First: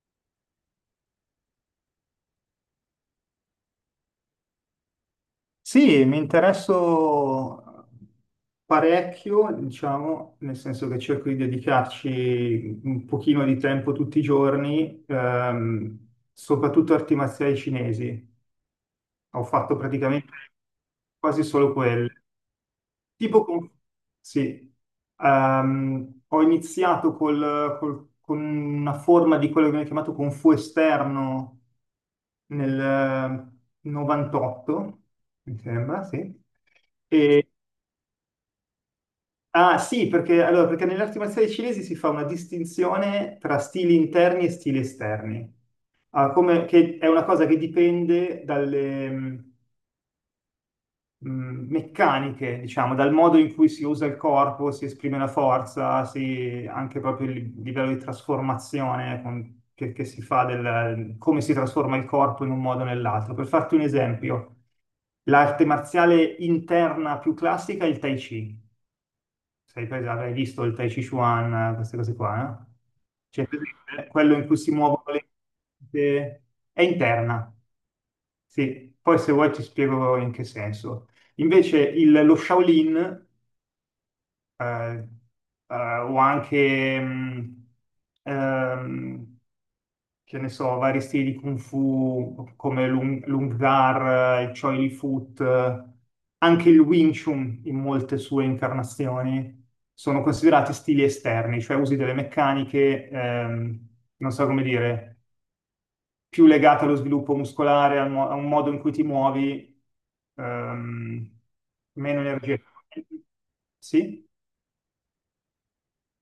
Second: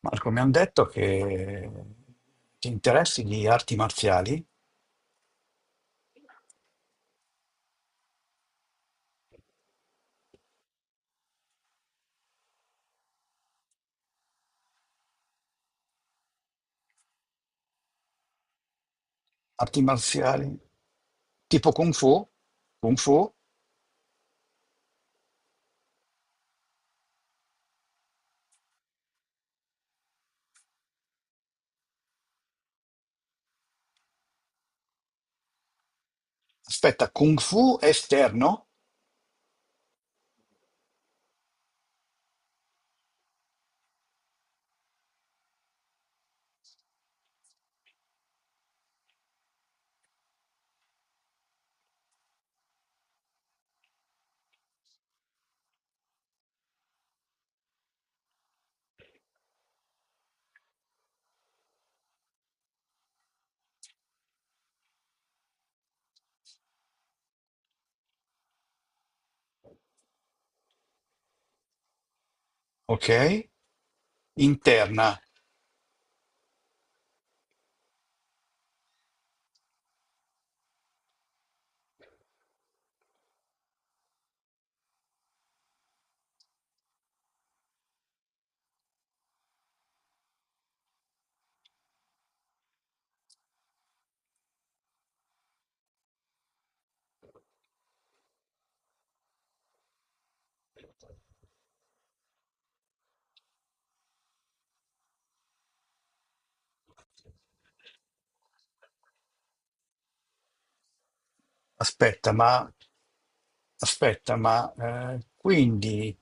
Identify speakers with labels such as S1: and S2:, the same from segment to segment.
S1: Marco, mi hanno detto che ti interessi di
S2: Sì, mi interesso parecchio, diciamo, nel senso che cerco di dedicarci un pochino di tempo tutti i giorni, soprattutto arti marziali cinesi. Ho fatto
S1: arti
S2: praticamente
S1: marziali
S2: quasi
S1: tipo
S2: solo
S1: Kung Fu,
S2: quelle.
S1: Kung Fu,
S2: Tipo con... Sì. Ho iniziato con una forma di quello che viene chiamato Kung Fu esterno nel 98, mi sembra, sì.
S1: aspetta, Kung
S2: E
S1: Fu esterno,
S2: ah sì, perché, allora, perché nelle arti marziali cinesi si fa una distinzione tra stili interni e stili esterni. Ah, che è una cosa che dipende dalle meccaniche, diciamo, dal modo in cui si usa il corpo, si esprime la forza, anche proprio il livello di trasformazione che si fa, del, come si trasforma il corpo in un modo o nell'altro. Per farti un esempio, l'arte marziale interna più classica è il Tai Chi. Avrai visto il Tai Chi Chuan, queste cose qua, no? Cioè,
S1: ok?
S2: presente? Quello in cui si muovono
S1: Interna,
S2: le le- è interna, sì. Poi se vuoi ti spiego in che senso. Invece lo Shaolin, eh, eh, o anche ehm, che ne so, vari stili di Kung Fu come Lung, Lung Zar, il Choi Li Foot, anche il Wing Chun in molte sue incarnazioni sono considerati stili esterni, cioè usi delle meccaniche, non so come dire, più legate allo sviluppo muscolare, al a un modo in cui ti muovi, ehm, meno
S1: aspetta, ma,
S2: energia. Sì?
S1: aspetta, ma, quindi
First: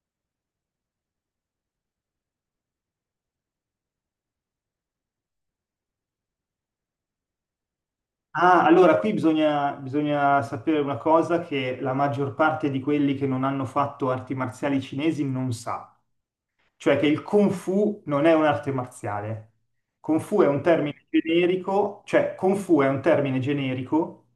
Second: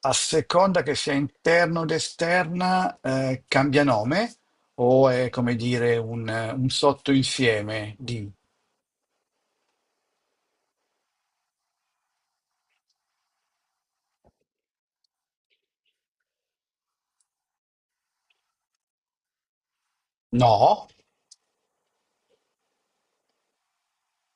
S1: a seconda che sia interno ed esterna, cambia nome o è come dire un sottoinsieme di...
S2: Ah, allora qui bisogna sapere una cosa che la maggior parte di quelli che non hanno fatto arti marziali cinesi non sa, cioè che il Kung Fu non è un'arte marziale. Kung Fu è un
S1: No?
S2: termine generico, cioè Kung Fu è un termine generico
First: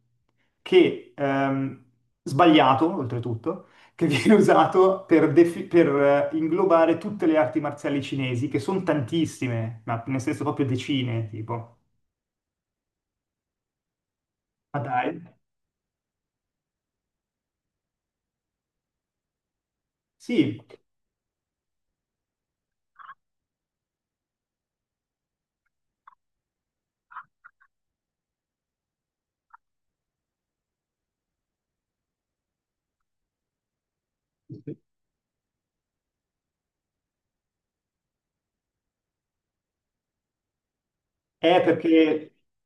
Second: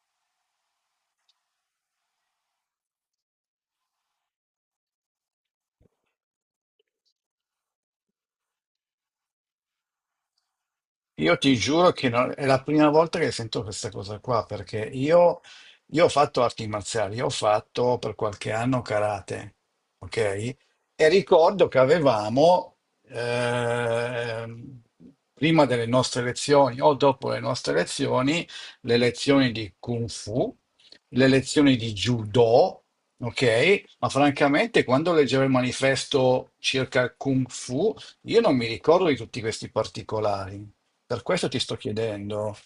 S2: che, sbagliato oltretutto, che viene usato per, inglobare tutte le arti marziali cinesi, che sono tantissime, ma nel senso proprio decine,
S1: Io ti
S2: tipo.
S1: giuro che è la prima volta che sento questa cosa qua, perché
S2: Ma dai.
S1: io ho fatto arti marziali, ho fatto per qualche anno karate, ok?
S2: Sì.
S1: E ricordo che avevamo, ehm, prima delle nostre lezioni o dopo le nostre lezioni, le lezioni di Kung Fu, le lezioni di Judo, ok? Ma francamente, quando leggevo il manifesto circa il Kung Fu, io non mi ricordo di tutti questi particolari. Per questo ti sto
S2: Perché
S1: chiedendo.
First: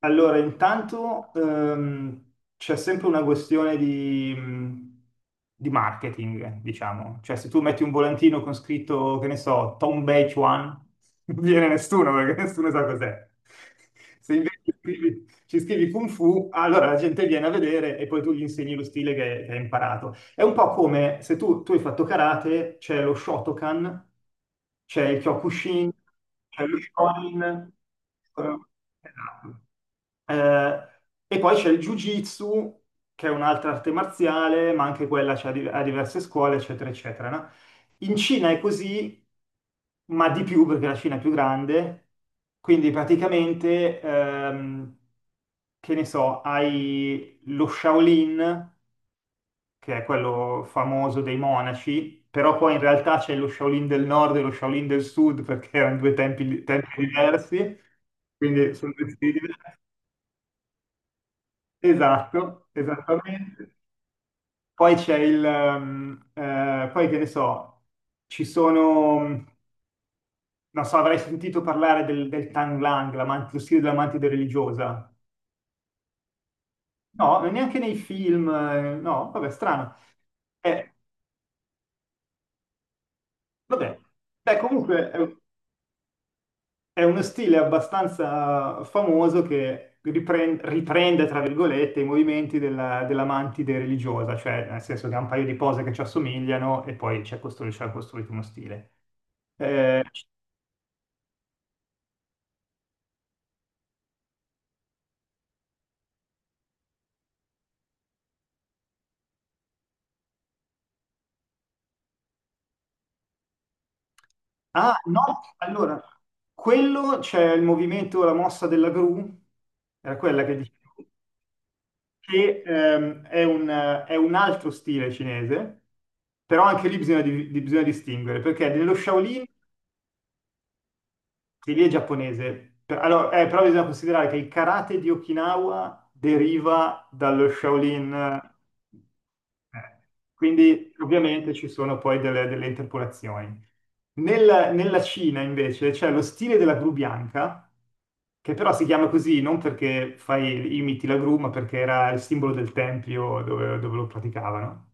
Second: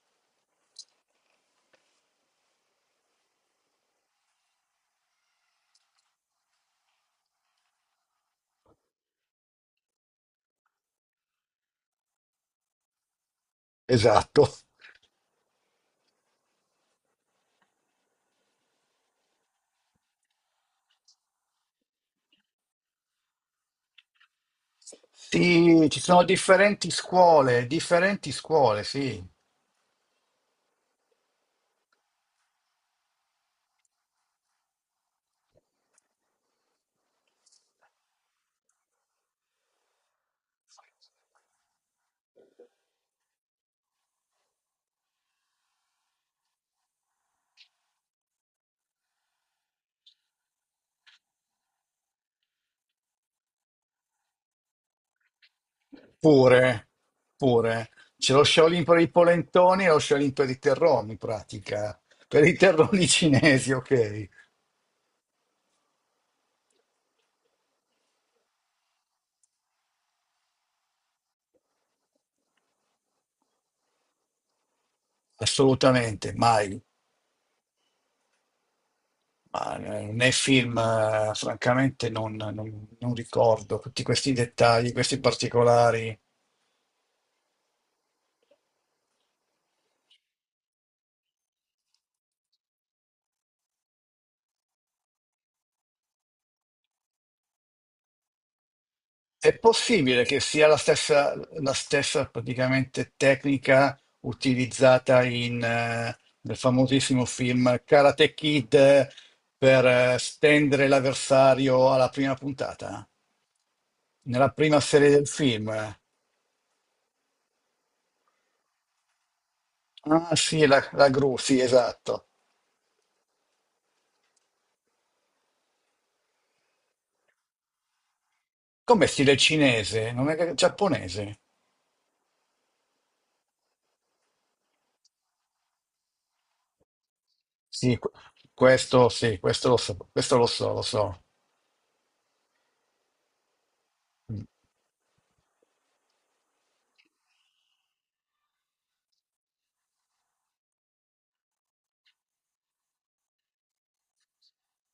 S2: allora, intanto c'è sempre una questione di marketing, diciamo. Cioè, se tu metti un volantino con scritto, che ne so, Tom Beach One, non viene nessuno perché nessuno sa cos'è. Se
S1: Esatto.
S2: invece ci scrivi Kung Fu, allora la gente viene a vedere e poi tu gli insegni lo stile che hai imparato. È un po' come se tu hai fatto karate, c'è lo Shotokan, c'è il
S1: Sì,
S2: Kyokushin,
S1: ci sono
S2: c'è lo Shonin.
S1: differenti
S2: eh,
S1: scuole, sì.
S2: Esatto. Eh, e poi c'è il Jiu-Jitsu, che è un'altra arte marziale, ma anche quella c'è a diverse scuole, eccetera, eccetera, no? In Cina è così, ma di più perché la Cina è più grande, quindi praticamente, che ne so, hai lo Shaolin, che è quello famoso dei monaci, però poi in realtà c'è lo Shaolin del nord e lo Shaolin del sud perché erano due tempi
S1: Pure,
S2: tempi diversi,
S1: pure. C'è lo
S2: quindi
S1: Shaolin
S2: sono
S1: per i
S2: due stili diversi.
S1: polentoni e lo Shaolin per i terroni, in pratica. Per i
S2: Esatto,
S1: terroni cinesi,
S2: esattamente.
S1: ok.
S2: Poi c'è il, poi che ne so, ci sono, non so, avrai sentito parlare del, del Tang Lang, lo stile dell'amantide religiosa.
S1: Assolutamente, mai.
S2: No, non neanche nei film, no, vabbè,
S1: Ma
S2: strano.
S1: nei film,
S2: Eh,
S1: francamente, non ricordo
S2: vabbè,
S1: tutti questi
S2: beh,
S1: dettagli,
S2: comunque,
S1: questi particolari.
S2: è uno stile abbastanza famoso che riprende, tra virgolette, i movimenti della, della mantide religiosa, cioè nel senso che ha un paio di pose che ci assomigliano e poi ci ha costruito uno stile.
S1: È
S2: Eh,
S1: possibile che sia la stessa praticamente tecnica utilizzata in, nel famosissimo film Karate Kid per stendere l'avversario alla prima puntata, nella prima
S2: ah,
S1: serie
S2: no,
S1: del film.
S2: allora, quello c'è il movimento, la mossa della gru, era
S1: Ah
S2: quella che
S1: sì, la, la
S2: dicevo,
S1: gru, sì, esatto.
S2: che è un altro stile cinese, però anche lì bisogna, bisogna distinguere, perché nello
S1: Come stile
S2: Shaolin
S1: cinese, non è che- giapponese.
S2: sì, lì è giapponese. Allora, però bisogna considerare che il karate di Okinawa deriva dallo
S1: Sì,
S2: Shaolin,
S1: questo sì,
S2: eh,
S1: questo lo so, lo
S2: quindi
S1: so.
S2: ovviamente ci sono poi delle, delle interpolazioni.
S1: Mm.
S2: Nella Cina invece c'è lo stile della gru bianca, che però si chiama così non perché fai, imiti la gru, ma perché era il simbolo del tempio dove lo praticavano.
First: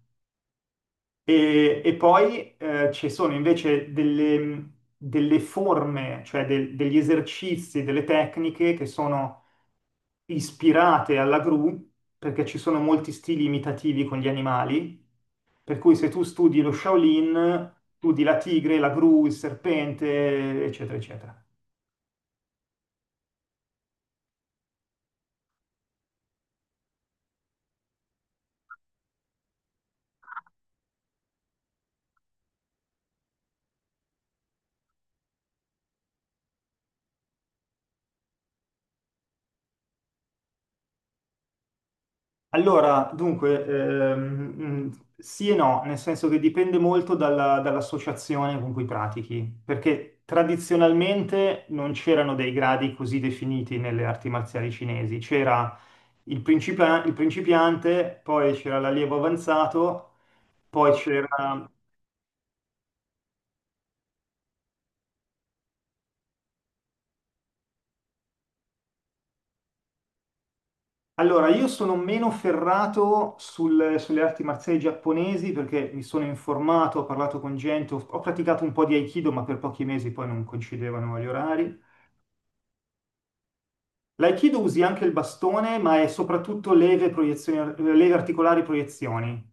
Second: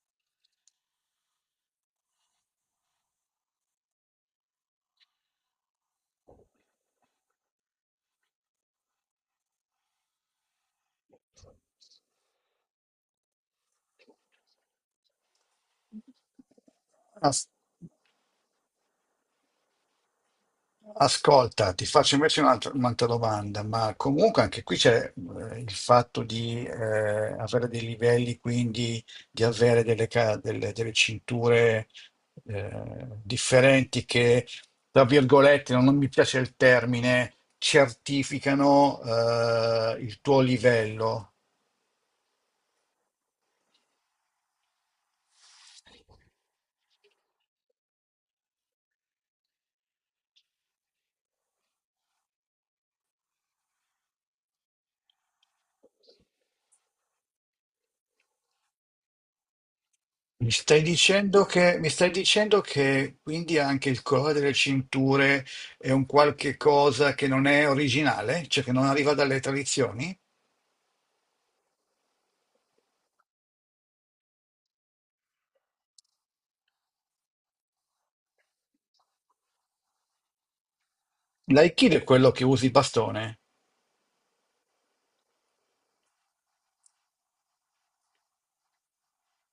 S2: E poi ci sono invece delle, delle forme, cioè degli esercizi, delle tecniche che sono ispirate alla gru, perché ci sono molti stili imitativi con gli animali. Per cui se tu studi lo
S1: As-
S2: Shaolin, studi la tigre, la gru, il serpente, eccetera, eccetera.
S1: Ascolta, ti faccio invece un'altra domanda, ma comunque anche qui c'è il fatto di avere dei livelli, quindi di avere delle, delle cinture differenti che, tra virgolette, non mi piace il termine, certificano il tuo livello.
S2: Allora, dunque, sì e no, nel senso che dipende molto dall'associazione con cui pratichi, perché tradizionalmente non c'erano dei gradi così definiti nelle arti marziali cinesi, c'era il principiante, poi c'era l'allievo avanzato, poi c'era...
S1: Mi stai dicendo che quindi anche il colore delle cinture è un qualche cosa che non è originale, cioè che non arriva dalle tradizioni?
S2: Allora, io sono meno ferrato sulle arti marziali giapponesi perché mi sono informato, ho parlato con gente, ho, ho praticato un po' di Aikido, ma per pochi mesi poi non coincidevano gli orari.
S1: L'aikido è quello che usi il bastone,
S2: L'aikido usi anche il bastone, ma è soprattutto leve, leve articolari proiezioni.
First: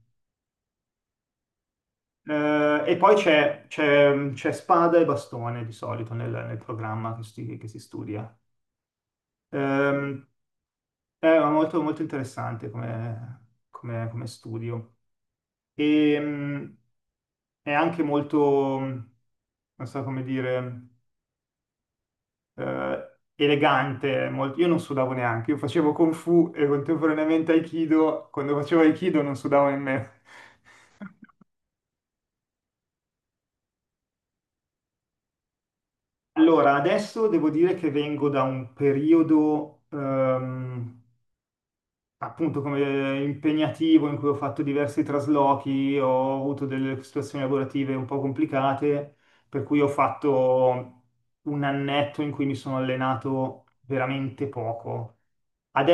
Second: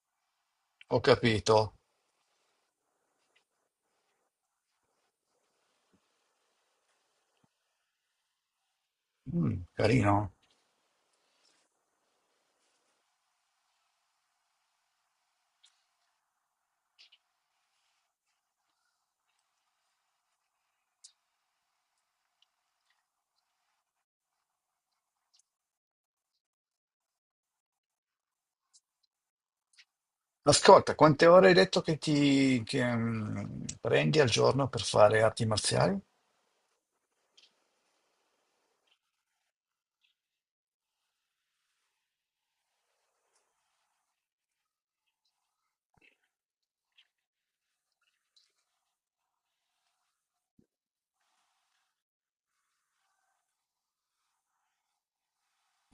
S1: ho capito.
S2: E poi c'è spada e bastone di solito nel, nel programma che si studia.
S1: Mm,
S2: Ehm,
S1: carino.
S2: è molto, molto interessante come, come studio. E, è anche molto, non so come dire, eh, elegante. Io non sudavo neanche, io facevo Kung Fu e contemporaneamente Aikido. Quando facevo Aikido non sudavo nemmeno.
S1: Ascolta, quante ore hai detto che prendi al giorno per fare arti marziali?
S2: Allora, adesso devo dire che vengo da un periodo, appunto come impegnativo in cui ho fatto diversi traslochi, ho avuto delle situazioni lavorative un po' complicate, per cui ho fatto un annetto in cui mi sono allenato veramente poco.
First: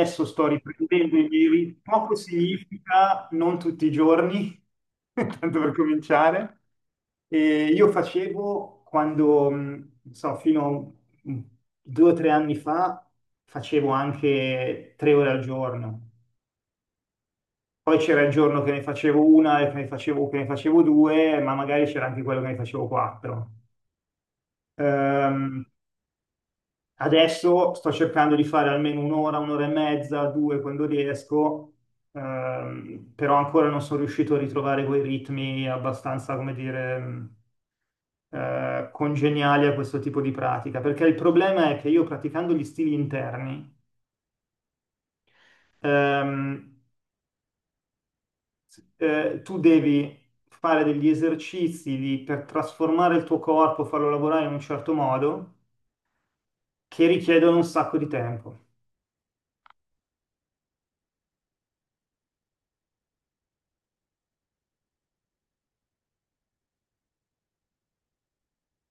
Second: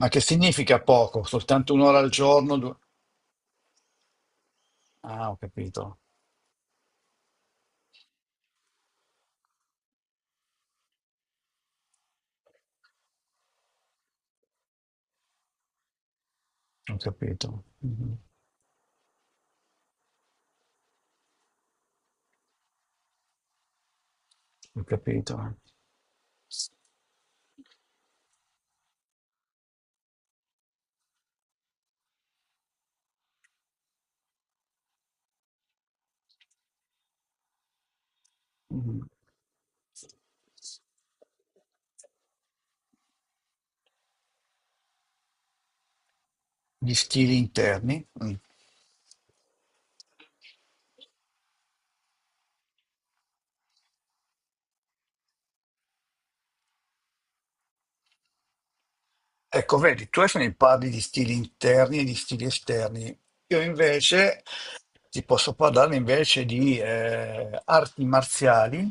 S1: Ma che
S2: sto
S1: significa
S2: riprendendo
S1: poco?
S2: i miei
S1: Soltanto
S2: ritmi.
S1: un'ora al
S2: Poco
S1: giorno? Due-
S2: significa non tutti i giorni,
S1: Ah,
S2: tanto per cominciare. E io facevo quando, non so, fino a un- 2 o 3 anni fa, facevo anche 3 ore al giorno.
S1: ho capito,
S2: Poi
S1: mhm,
S2: c'era il giorno che ne facevo una e che ne facevo due, ma magari c'era anche quello che ne facevo quattro.
S1: ho capito.
S2: Ehm, adesso sto cercando di fare almeno un'ora, un'ora e mezza, due quando riesco, però ancora non sono riuscito a ritrovare quei ritmi abbastanza, come dire,
S1: Mhm.
S2: congeniali a questo tipo di pratica, perché il problema è che io praticando gli stili interni, ehm,
S1: Gli stili interni? Mm.
S2: sì. Tu devi fare degli esercizi per trasformare il tuo corpo, farlo lavorare in un certo modo, che richiedono un sacco di tempo.
S1: Ecco, vedi, tu adesso mi parli di stili interni e di stili esterni. Io invece ti posso parlare invece di arti marziali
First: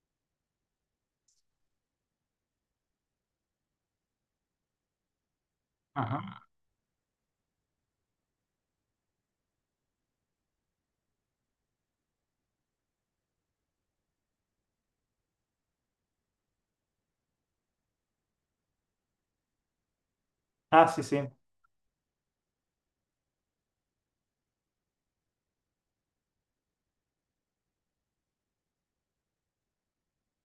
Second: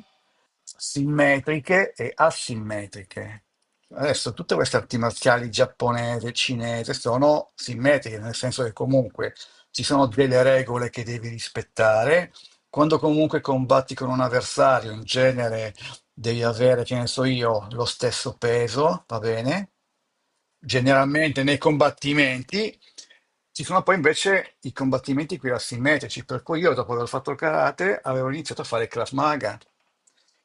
S1: simmetriche e asimmetriche. Adesso tutte queste arti marziali giapponese,
S2: Ah,
S1: cinese sono simmetriche, nel senso che comunque ci sono delle regole che devi rispettare. Quando comunque combatti con un avversario, in genere devi avere, che ne so io, lo stesso peso, va bene?
S2: ah, sì, sì,
S1: Generalmente nei combattimenti ci sono poi invece i combattimenti qui asimmetrici, per cui io dopo aver fatto il karate avevo iniziato a fare il Krav Maga,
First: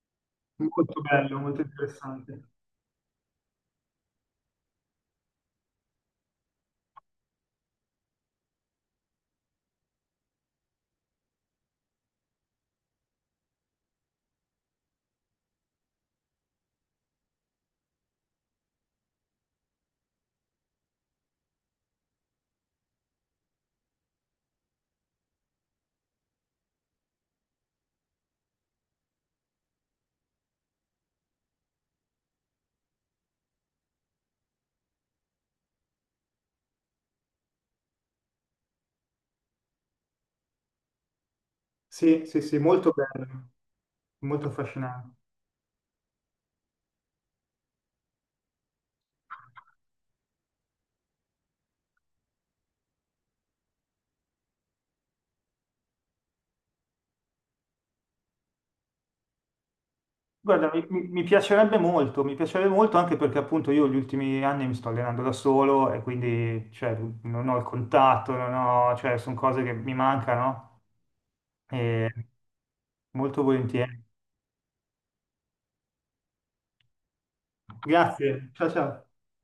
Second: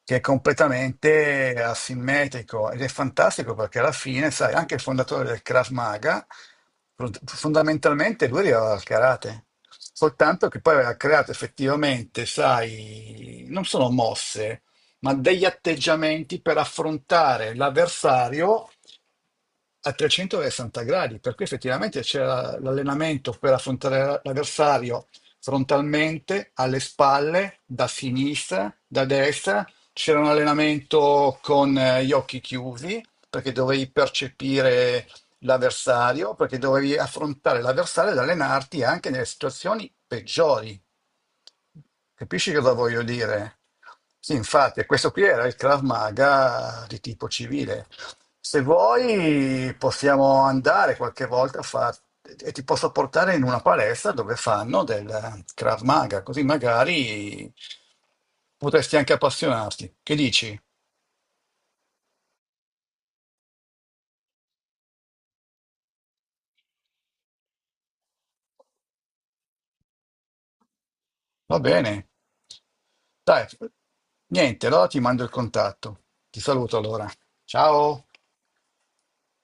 S1: che è
S2: molto bello, molto
S1: completamente
S2: interessante.
S1: asimmetrico ed è fantastico perché alla fine, sai, anche il fondatore del Krav Maga, fondamentalmente lui arrivava al karate. Soltanto che poi aveva creato effettivamente, sai, non sono mosse, ma degli atteggiamenti per affrontare l'avversario a 360 gradi. Per cui effettivamente c'era l'allenamento per affrontare l'avversario frontalmente, alle spalle, da sinistra, da destra. C'era un allenamento con gli occhi chiusi, perché dovevi percepire l'avversario, perché dovevi affrontare l'avversario ed allenarti anche nelle situazioni peggiori.
S2: Sì, sì,
S1: Capisci
S2: sì,
S1: cosa
S2: molto
S1: voglio
S2: bello,
S1: dire? Sì,
S2: molto
S1: infatti, questo
S2: affascinante.
S1: qui era il Krav Maga di tipo civile. Se vuoi, possiamo andare qualche volta a fare e ti posso portare in una palestra dove fanno del Krav Maga, così magari potresti anche appassionarti. Che dici?
S2: Guarda, mi piacerebbe molto anche perché appunto io gli ultimi anni mi sto allenando da solo e quindi cioè, non ho il contatto, non ho, cioè, sono cose che mi mancano
S1: Va bene.
S2: e molto
S1: Dai,
S2: volentieri.
S1: niente, allora ti mando il contatto. Ti saluto allora. Ciao.
S2: Grazie, ciao ciao.